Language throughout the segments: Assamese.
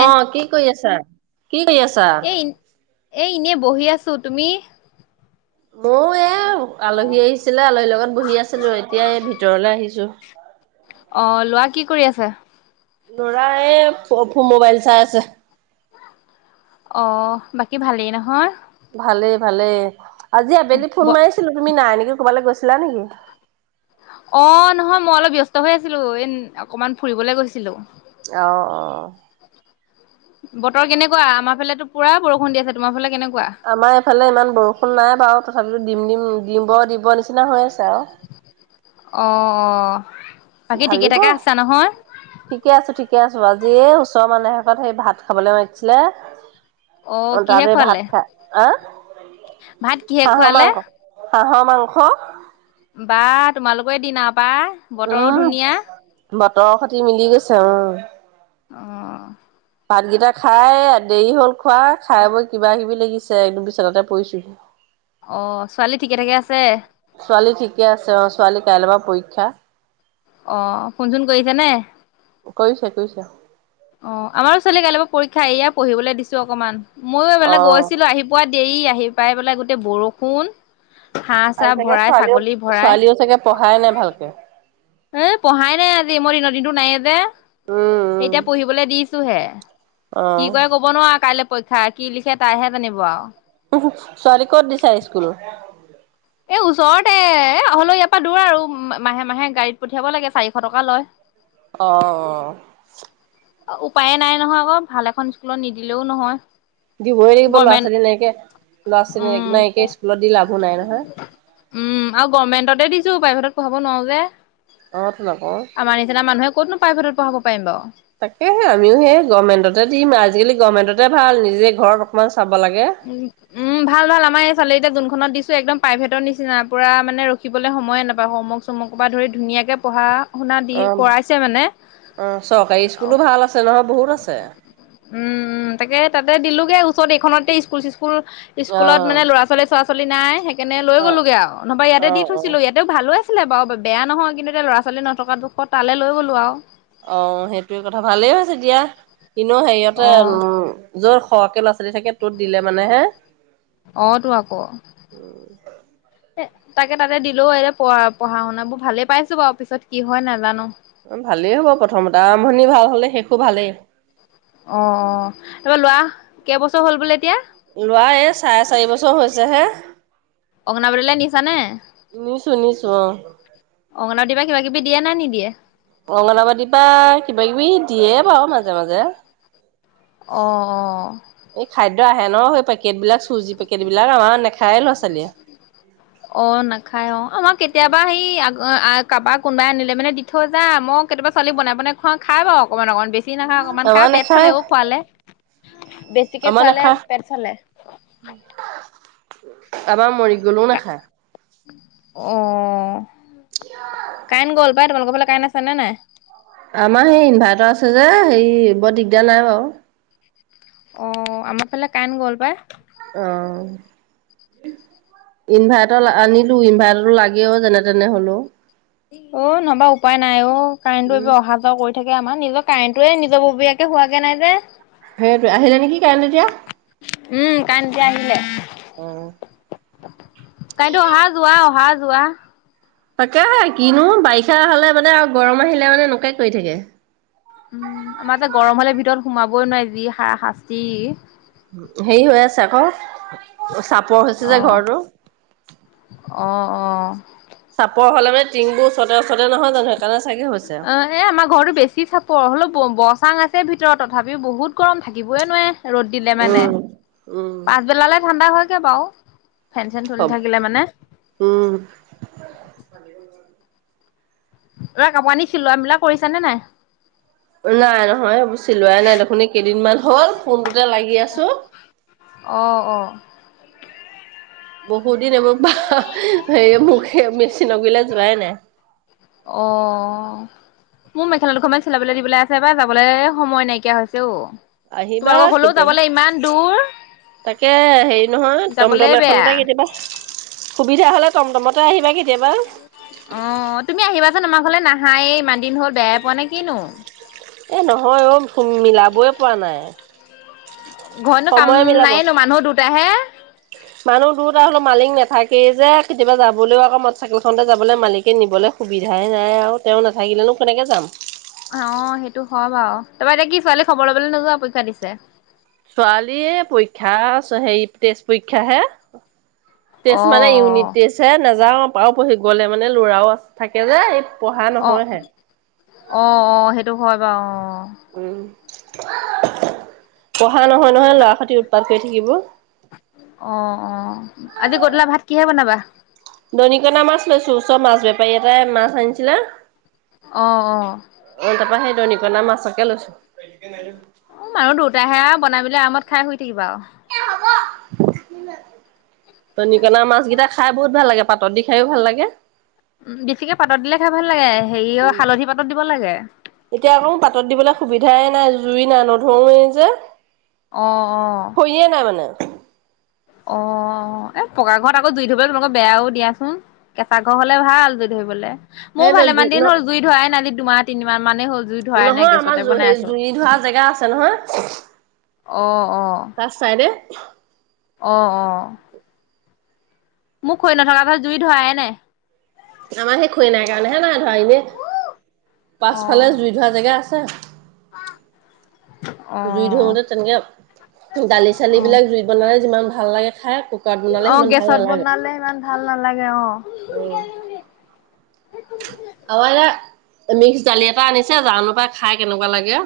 অ', কি কৰি আছা, কি কৰি আছা? । এ এনেই বহি আছো, তুমি? । ময়ো এয়া, আলহী আহিছিলে আলহীৰ লগত বহি আছিলো এতিয়া এই ভিতৰলে আহিছো। অ লোৱা [unintelligible] ল'ৰা এই ফ-ফো-মোবাইল চাই আছে। অ', বাকী ভালেই নহয়। ভালেই-ভালেই। আজি আবেলি ফোন মাৰিছিলো, তুমি নাই নেকি কৰবালে গৈছি ছিলা নেকি। অ', নহয় মই অলপ ব্যস্ত হৈ আছিলো, এই অকমান ফুৰিবলৈ গৈছিলো। অ', অ। বতৰ কেনেকুৱা, আমাৰ ফালেতো পূৰা বৰষুণ দি আছে তোমাৰ ফালে কেনেকুৱা? । আমাৰ এইফালে ইমান বৰষুণ নাই বাৰু তথ তথাপিতো দিম-দিম, দিব-দিব নিচিনা হৈ আছে আৰু। অ', অ। বাকী ঠিকে ধালিব। থাকে আছা নহয় ঠিকে আছো, ঠিকে আছো আজিয়ে ওচৰৰ মানহ এ ঘৰত সেই ভাত খাবলে মাতিছিলে। অ', কিহে তাতে ভাত খোৱালে খাই, আ, ভাত কিহে হাঁহ খোৱালে মাংস। হাঁহৰ মাংস। বা তোমালোকৰে দিন আ পা, বতৰো উম, ধুনীয়া। বতৰৰ সতি মিলি গৈছে অ। অ। ভাতকেইটা খাই দেৰি হল খোৱা, খাই বৈ কিবা কিবি লাগিছে একদম বিচনাতে পৰিছোহি। অ', ছোৱালী ঠিকে ঠাকে আছে? । ছোৱালি কাইলৰ পৰা পৰীক্ষা। অ ফোন চোন কৰিছে নে? কৰিছে কৰিছে। অ আমাৰো ছোৱালী কাইলৈ পৰা পৰীক্ষা এয়াই পঢ়িবলৈ দিছো অকমান। ময়ো এইফালে অ', গৈছিলো আহি পোৱা দেৰি আহিম পাই পেলাই গোটেই বৰষুণ। হাঁহ আৰু চাহ চাগে ভৰাই ছোৱালীও ছাগলী ভৰাই ছোৱালীও চাগে পঢ়াই নাই ভালকে। এ পঢ়াই নাই আজি মোৰ দিনৰ দিনটো নাই যে। উম, এতিয়া পঢ়িবলে দিছ চো হে কি উম, কৰে কব নোৱাৰ কাইলে। পৰীক্ষা কি লিখে তাইহে জানিব আৰু। হু হু ছোৱালী ক'ত দিছা স্কুল? এ ওচৰতে এ হ'লেও ইয়াৰ পৰা দূৰ আৰু মাহে মাহে গাড়ীত পঠিয়াব লাগে চাৰিশ টকা লয়। অ হ উপায়ে নাই নহয় আকৌ ভাল এখন স্কুলত নিদিলেও নহয় দিবইে লাগিব ল'ৰা গভমেন্ট ছোৱালী নাইকে ল'ৰা উম ছোৱালী নাইকে স্কুলত দি লাভো নাই হা উম আৰু গভমেণ্টতে দিছো প্ৰাইভেটত পঢ়াব নোৱাৰো যে অ তোন অক আমাৰ নিচিনা মানুহে কতনো প্ৰাইভেটত পঢ়াব পাৰিম বাও তাকেহে আমিও সেই গভৰ্মেণ্টতে দিম আজিকালি গভমেণ্টতে ভাল নিজে ঘৰ অকমান চাব লাগে। উম উম ভাল ভাল আমাৰ এই ছোৱালীকিটাক যোনখনত দিছো একদম প্ৰাইভেটৰ নিচিনা পূৰা মানে ৰখিবলৈ সময়ে নাপায় হোমৱৰ্ক চমৰ্কৰ পৰা ধৰি ধুনীয়াকৈ পঢ়া শুনা দি অ ভা কৰাইছে মানে অ চৰকাৰী স্কুলো উম ভাল আছে নহয় বহুত আছে। উম তাকে তাতে দিলো ওচৰত এইখনতে স্কুল চিচ স্কুল অ স্কুলত মানে ল'ৰা ছোৱালী চোৱা চি- চলি নাই কেনে লৈ অ গলোগে আও নহবা অ ইয়াতে দি অ থৈছিলো ইয়াতেও ভালো আছে আছিলে বাৰু বেয়া নহয় কিন্তু এতিয়া ল'ৰা ছোৱালী নথকা দুখত তালে লৈ গ'লো আও অহ সেইটোয়ে কথা ভালেই হৈছে দিয়া। ইনো হেৰিয়তে অ', যচ সৰকে ল'ৰা ছো- ৱালি থাকে তোত দিলে মানে হে অ', তো আকৌ। উ তাকে তাতে দিলোও এ প পঢ়া শুনা বোৰ ভালেই পাইছো বাৰু পিছত কি হয় নাজানো অ ভালেই হ'ব প্ৰথমতে আৰম্ভণি ভাল হ'লে শেষো ভালেই অ অ তাৰপৰা লোৱা কেইবছৰ হ'ল বোলে এতিয়া ও ল'ৰা এই চাৰে চাৰি বছৰ হৈছে হে অংগনা বাদিলে নিচা নে নিছো নিছো অ অংগনা দিবা কিবা কিবি দিয়ে নে নিদিয়ে অংগনবাদী বা কিবা কিবি দিয়ে বাৰু মাজে মাজে অঁ অঁ এই খাদ্য আহে ন সেই পেকট বিলাক চুজি পেকেট বি- অ নাখায় অ আমাৰ কেতিয়াবা সি আগ অ কাৰোবাৰ কোনোবাই নিলে মানে দি থৈ যাই মই কেতিয়াবা ছোৱালী বনাই বনাই খুৱাওঁ খাই বাৰু অকণমান অকণমান বেছি নাখায় অকণমান আমাৰ খাই পেট নাখায় চলেও খোৱালে বেছিকে আমাৰ খুৱালে নাখায় পেট চালে আমাৰ মৰিগ অ কাইন গল্প তোমালোকৰ ফালে কাৰণে আছে নে নাই আমাৰ সেই ইনভাৰ্টাৰ আছে যে সেই বৰ দিগদাৰ নাই বাৰু অ আমাৰ ফালে কাৰেণ গ'ল পাই অ ইনভাৰ্টাৰ আনিলো ইনভাৰ্টাৰটো লাগেও যেনে তেনে হলেও অ নবা উপায় নাই অ কাৰেণ্টো উম, এইবাৰ অহা যোৱা কৰি থাকে আমাৰ নিজৰ কাৰেণ্টোয়ে নিজৰ ববীয়াকে হোৱাগে নাই যে সেই আহিলে নেকি কাৰেণ্টো এতিয়া উম কাৰেণ্টো এতিয়া আহিলে অ' কাৰেণ্টো অহা যোৱা অহা যোৱা যোৱা তাকে কিনো বাৰিষা হলে মানে আৰু গৰম আহিলে মানে এনেকুৱাই কৰি থাকে উম আমাৰ যে গৰম হলে ভিতৰত সোমাবই নোৱৰি যি সাৰা শাস্তি হেৰি হৈ আছে আকৌ চাপৰ হৈছে যে অ' ঘৰটো অ' অ' চাপৰ হ'লে মানে টিংবোৰ ওচৰতে ওচৰতে নহয় জানো সেইকাৰণে চাগে হৈছে আৰু। অ এ আমাৰ ঘৰতো বেছি চাপৰ হলেও বচাং আছে ভিতৰত তথাপিও বহুত গৰম থাকিবই নোৱাৰে ৰ'দ দিলে মানে উম, উম, পাছবেলালে ঠাণ্ডা হয় [unintelligible] ফেন চেন চুলি হ'ব থাকিলে মানে উম। ৰ কাপোৰ আনি খিলোৱা বিলাক কৰিছ নে নাই নাই নহয় বুচি লোৱাই নাই দেখোন কেইদিনমান হল ফোনটোতে লাগি আছো অ' অ' বহুত দ মে মেচিন গ নাই নাই অ'। মোৰ মেখেলা দুখনমান চিলাবলৈ দিবলৈ আছে এবাৰ যাবলৈয়ে সময় নাইকিয়া হৈছে অ'। আহিবা তোমালোকৰ ঘৰলৈও কেতিয়াবা। যাবলৈ ইমান দূৰ তাকে হেৰি নহয় যাবলে টমটম বেয়া এখনতে কেতিয়াবা সুবিধা হ'লে টমটমত তে আহিবা কেতিয়াবা। অ', তুমি আহিবাচোন আমাৰ ঘৰলৈ নাহায়ে ইমান দিন হ'ল বেয়াই পোৱা নে কি নো? এ নহয় অ' মিলাবই পৰা নাই। ঘৰতনো কাম সময়ে মিলাব। নাইয়ে নঃ মানুহ দু চেহে মানুহ দুটা হ'লেও মালিক নাথাকেই যে কেতিয়াবা যাবলৈও আকৌ মটৰ চাইকেলখনতে যাবলৈ মালিকে নিবলৈ সুবিধাই নাই আৰু তেওঁ নাথাকিলেনো কেনেকে যাম। তাৰ পৰা এতিয়া কি ছোৱালী খবৰ ল'বলৈ নোযোৱা পৰীক্ষা দিছে। ছোৱালীয়ে পৰী ক্ষা আৰু হেৰি টেষ্ট পৰীক্ষা হে । অ টেষ্ট মানে ইউনিট টেষ্ট হে, নাযাও। বাৰু পঢ়ি গ'লে মানে ল'ৰাও থাকে যে পঢ়া অ', নহয়হে। অ' অ' সেইটো হয় বাৰু অ', অ'। [unintelligible] উম, পঢ়া নহয় নহয়, ল'ৰা সৈতে উৎপাত কৰি থাকিব। অ', অ', আজি গধুলা ভাত কিহে বনাবা? দৰিকণা মাছ লৈছো, ওচৰৰ মাছ বেপাৰী এটাই মাছ আনিছিলে। অ', অ'। অ', তাৰপৰা সেই দৰিকণা মাছকে লৈছো। উম মানুহ দুটাহে আৰু বনাই মেলি আৰামত খাই শুই থাকিবা আৰু। দৰিকণা মাছ কেইটা খাই বহুত ভাল লাগে পাতত দি খাইও ভাল লাগে। বেছিকে পাতত দিলে খাই ভাল লাগে হেৰি অ' উম। হালধি পাতত দিব লাগে। এতিয়া আকৌ পাতত দিবলৈ সুবিধাই নাই জুই নাই নধৰোয়েই যে। অ', অ'। খৰিয়ে নাই মানে। অ' অ' এহ পকা ঘৰত আকৌ জুই ধৰিবলৈ তোমালোকৰ বেয়াও দিয়াচোন, কেঁচা ঘৰ হ'লে ভাল জুই ধৰিবলৈ। মোৰ সেইটোৱে জুই ভালেমান দিন ন হ'ল জুই ধৰাই নাই আজি দুমাহ তিনি মাহ মানে হ'ল জুই ধৰাই নাই নহয় গেছতে আমাৰ বনাই সেই আছো জুই ধৰা জেগা আছে নহয়। অ' অ পাছ চাইডে। অ', অ' । মোৰ খৰি নথকাৰ পৰা জুই ধৰাই নাই। আমাৰ সেই খৰি নাই কাৰণেহে নাই ধৰা, এনে অ পাছফালে জুই ধৰা জেগা আছে। অ জুই ধৰোতে তেনেকে দালি অ চালিবিলাক জুইত বনালে যিমান ভাল লাগে সাপ অ গেছত বনালে ইমান ভাল নালাগে অ ৰি অ এনে মিক্স দালি এটা আনিছে জানো পাই খাই কেনেকুৱা লাগে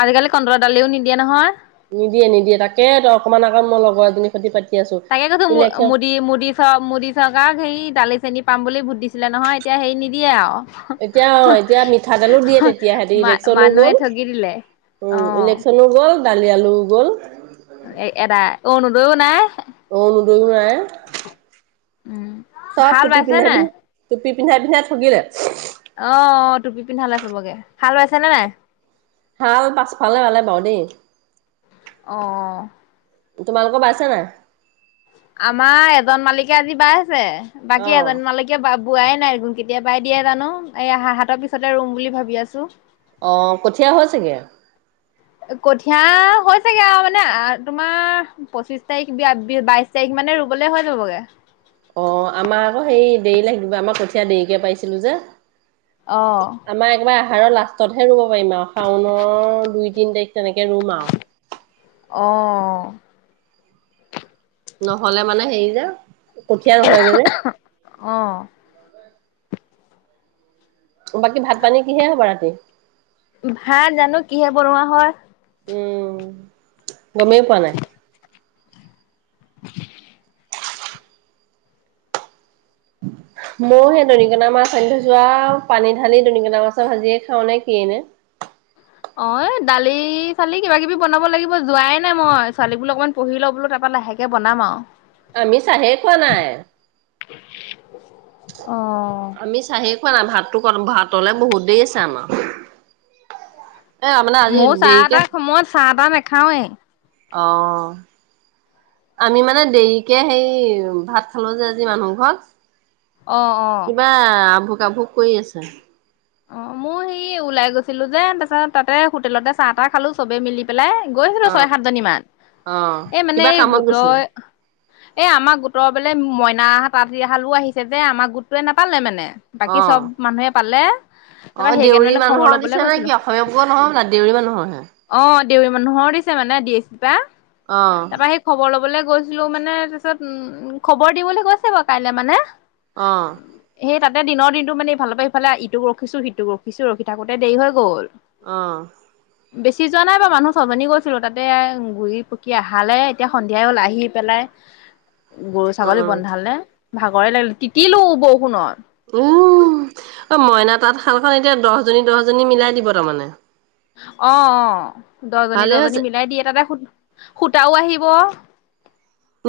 আজিকালি কন্দল দালিও নিদিয়ে নহয় নিদিয়ে নিদিয়ে তাকেই অকমান আকৌ মই লগৰ এজনী খ্ষতি পাতি আছো তাকে কৈছো মু ইলেকচন মুদি মুদিি চ মুদিি চ সেই দালি চেনিী পাম বুলি ভোট দিছিলে নহয় এতিয়া হেৰি নিদিয়ে আৰু এতিয়া অ এতিয়া মিঠাতেলো দিয়ে তেতিয়া হেতেতি মা ইলেকশচনো মানুহে গ'ল, ঠগি দিলে। উ অ' ইলেকশচনো গ'ল। দালি আলু গ'ল। ও নাই। অৰুণোদই ও নাই। উম, চফ হাল টুপি বাইছে পিনা ন নাই? [inaudible] পি পিন্ধাই পিন্ধাই ঠগিলে [unintelligible] অ টুপি পিন্ধালে চবকে। হাল বাইছেনে নাই? হাল পাছ ফালে বালে বাও দেই। অ। তোমালোকৰ বাইছে নাই? আমাৰ এজন মালিকে আজি বাই [unintelligible] বাকী অ', এজন মালকে বাব বোৱাই নাই, কেতিয়া বাই দিয়ে জানো। এই হা হাতৰ পিছতে ৰুম বুলি ভাবি আছো। অ কঠীয়া হৈছেগে? কঠিয় হৈছোগে আও, মানে তোমাৰ পঁচিশ তাৰিখ বি বাইশ তাৰিখ মানে ৰুবলে হৈ যাবগে। অ আমাৰ আকৌ হেই দেৰি লাগিব আমাৰ কঠীয়া দেৰিকে পাইছিলো যে। অ'। হাৰৰ লাষ্টতহে ৰুব পাৰিম আও। শাওনৰ দুই তিন তাৰিখ তেনেকে ৰুম আও। অহ নহলে মানে হেৰি যে। কঠীয়া নহয়গে যে। অ' বাকী ভাত পানী কিহে হব ৰাতি? ভাত জানো কিহে বনোৱা হয়? উম। গমেই পোৱা নাই? [unintelligible] মই সেই দৰিকনা মাছ আনি থৈছো আও, পানী ঢালি দৰিকনা মাছৰ ভাজিয়ে খাও নে কি এই নে? অ এ দালি চালি কিবা কিবি বনাব লাগিব, যোৱাই নাই মই ছোৱালী বো অকনমান পঢ়ি ল বোলো তাৰপা লাহেকে বনাম আও। আমি চাহেই খোৱা নাই। [unintelligible] [inaudible] অঁ আমি চাহেই খোৱা নাই ভাতটো ক ভাতলে বহুত দেই আছে আমাৰ এ মানে আজি মোৰ চাহ দেৰিকে টা সময়ত চাহ তা নে খাৱেই অ আমি মানে দেৰিকে সেই ভাত খালো যে আজি মানুহ অ ঘৰত অ কিবা আ আভোগ কৰি আছে অ মই সি ওলাই গৈছিলো যে তাৰপাছত তাতে হোটেলতে চাহ তাহ খালো চবে মিলি পেলাই গৈছিলো অ ছয় সাতজনী মান। অ এ মানে কিবা এই কামত গৈছে গোটৰ এ আমাৰ গোটৰ বোলে মইনা তাঁতি হালো আহিছে যে, আমাৰ গোটোৱে নাপালে মানে । অ বাকী চব মানুহে পালে। অ তাৰপৰা সেইকাৰণে দেউৰী মানে খবৰ মানুহৰ ল'বলৈ দিছে নে গৈছিলো কি অসমীয়া বোৰৰ নহয় মানে দেউৰী মানুহৰহে অ দেউৰী মানুহৰ দিছে মানে ডি এছ চি পৰা অ তাৰপৰা সেই খবৰ লবলৈ গৈছিলো মানে অহ সেই তাতে দিনৰ দিনটো মানে ইফালৰ পৰা ইফালে ইটো ৰখিছো সিটো ৰখিছো ৰখি থাকোঁতে দেৰি হৈ গ'ল অঁ বেছি যোৱা নাই বাৰু মানুহ ছজনী গৈছিলো তাতে ঘূৰি পকি আহালে এতিয়া সন্ধিয়াই ওলাই আহি পেলাই গৰু অ ছাগলী বন্ধাল নে ভাগৰে লাগিলে তিতিলো বৰষুণত উম অ মইনা তাত শালখন এতিয়া দহজনী দহজনী মিলাই দিব তাৰমানে অঁ অঁ দহজনী ভালেই দহজনী হৈছে মিলাই দিয়ে তাতে সুধ সূতাও আহিব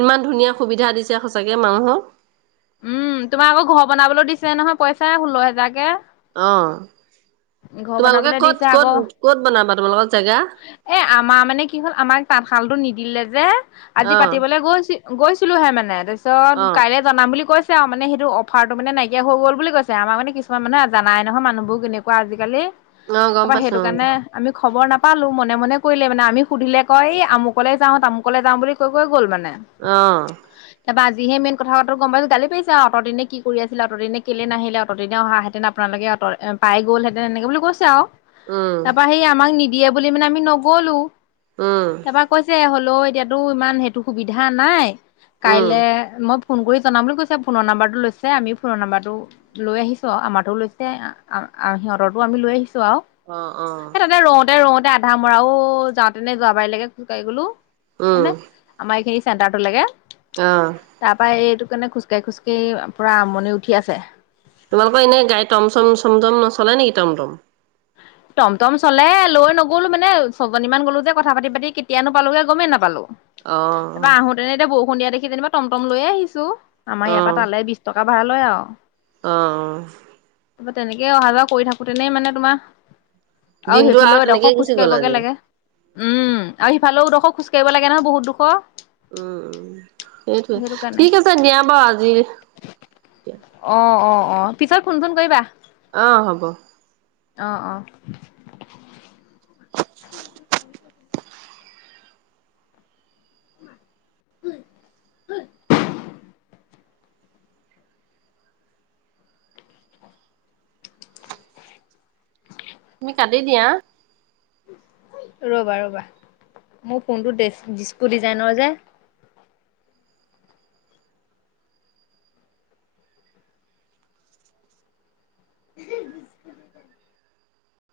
ইমান ধুনীয়া সুবিধা দিছে সঁচাকে মানুহক উম তোমাৰ আকৌ ঘৰ বনাবলৈ দিছে নহয় পইচা ষোল্ল হেজাৰকে অ ঘৰ তোমালোকে বনাবলে ক'ত দিছে ক'ত আকৌ ক'ত বনাবা তোমালোকৰ জেগা এ আমাৰ মানে কি হ'ল আমাক তাঁতশালতটো নিদ দিলে যে আজি অ পাতিবলৈ গৈছিল গৈছিলো হে মানে পিছত অ কাইলৈ জনাম বুলি কৈছে আৰু মানে সেইটো অফাৰটো মানে নাইকিয় হৈ গল বুলি কৈছে আমাৰ মানে কিছুমান মানে জানাই নহয় মানুহবোৰ কেনেকুৱা আজিকালি অ গম পাইছোঁ খব [unintelligible] অ অ তাপা যিহে মন কথাাৰ গম গালি পাইছে অ'ৰ দিনে কি কৰি আছিলে অট দিনে কেলে নাহিলে অটদিনে অহােতেন আপোনালোকে অট পাই গলহেতেন এনেকে বুলি কৈছে আৰু উম তাৰপা সেই আমাক নি দিয়ে বুলি মানে আমি নগলো উম তাৰপৰা কৈছে হ'লে ল এতিয়াতো ইমান সেইটো সুবিধা নাই উম কাইলে মই ফোন কৰি জনাম বুলি কৈছে ফোনৰ নম্বাৰটো লৈছে আমি ফোনৰ নম্বাৰটো লৈ আহিছো আমাৰো লৈছে সিহঁতৰো আমি লৈ আহিছো সেই অ অ তাতে ৰওঁতে ৰওঁতে ধামৰাও যাওঁতেনে যোৱাবাৰ লাগে খোজকাঢ়ি গলো উম হয়ানে আমাৰ এইখিনি চেণ্টাৰটোলৈকে অ তাৰপৰা নে খু খোাই খোজকাঢ়ি পুৰা আমনি উঠি আছে তোমালোকৰ এনেই গাই টম চম চম চম নচলে নেকি টম টম টমটম চলে লৈ নগলো মানে ছজনীমান গলো যে কথা পাতি পাতি কেতিয়াানো পালোোগে গমেই নাপালো অ তাৰপা আহোতেনে এতিয়া বহু সন্ধিয়া দেখি যেনিবা টমটম লৈে আহিছো আমাৰ ইয়াৰ পৰা তালে বিশ টকা ভাল লয় আৰু আহ অ ত তেনেকে অহা যোৱা কৰি থাকোতেনে মানে তোমাৰ দিনটো সেইফালেও আৰু এডোখৰ তেনেকেই খোজ গুচি গ'ল কাঢ়িবগে আজি লাগে উম আৰু সিফালেও ডোখৰ খোজকাঢ়িব লাগে নহয় বহুত দুোখৰ উম উম সেইটোৱে কাৰণে ঠিক আছে দিয়া বাৰু আজিয়া অ অ অ পিছত ফোন ফোন কৰিবা অ হ'ব অ অ স কাল হয় তুমি ক্দি দিয়া ৰবা ৰ'বা মোৰ ফোনটো ড যিচকু ডিজাইনৰ যে [inaudible]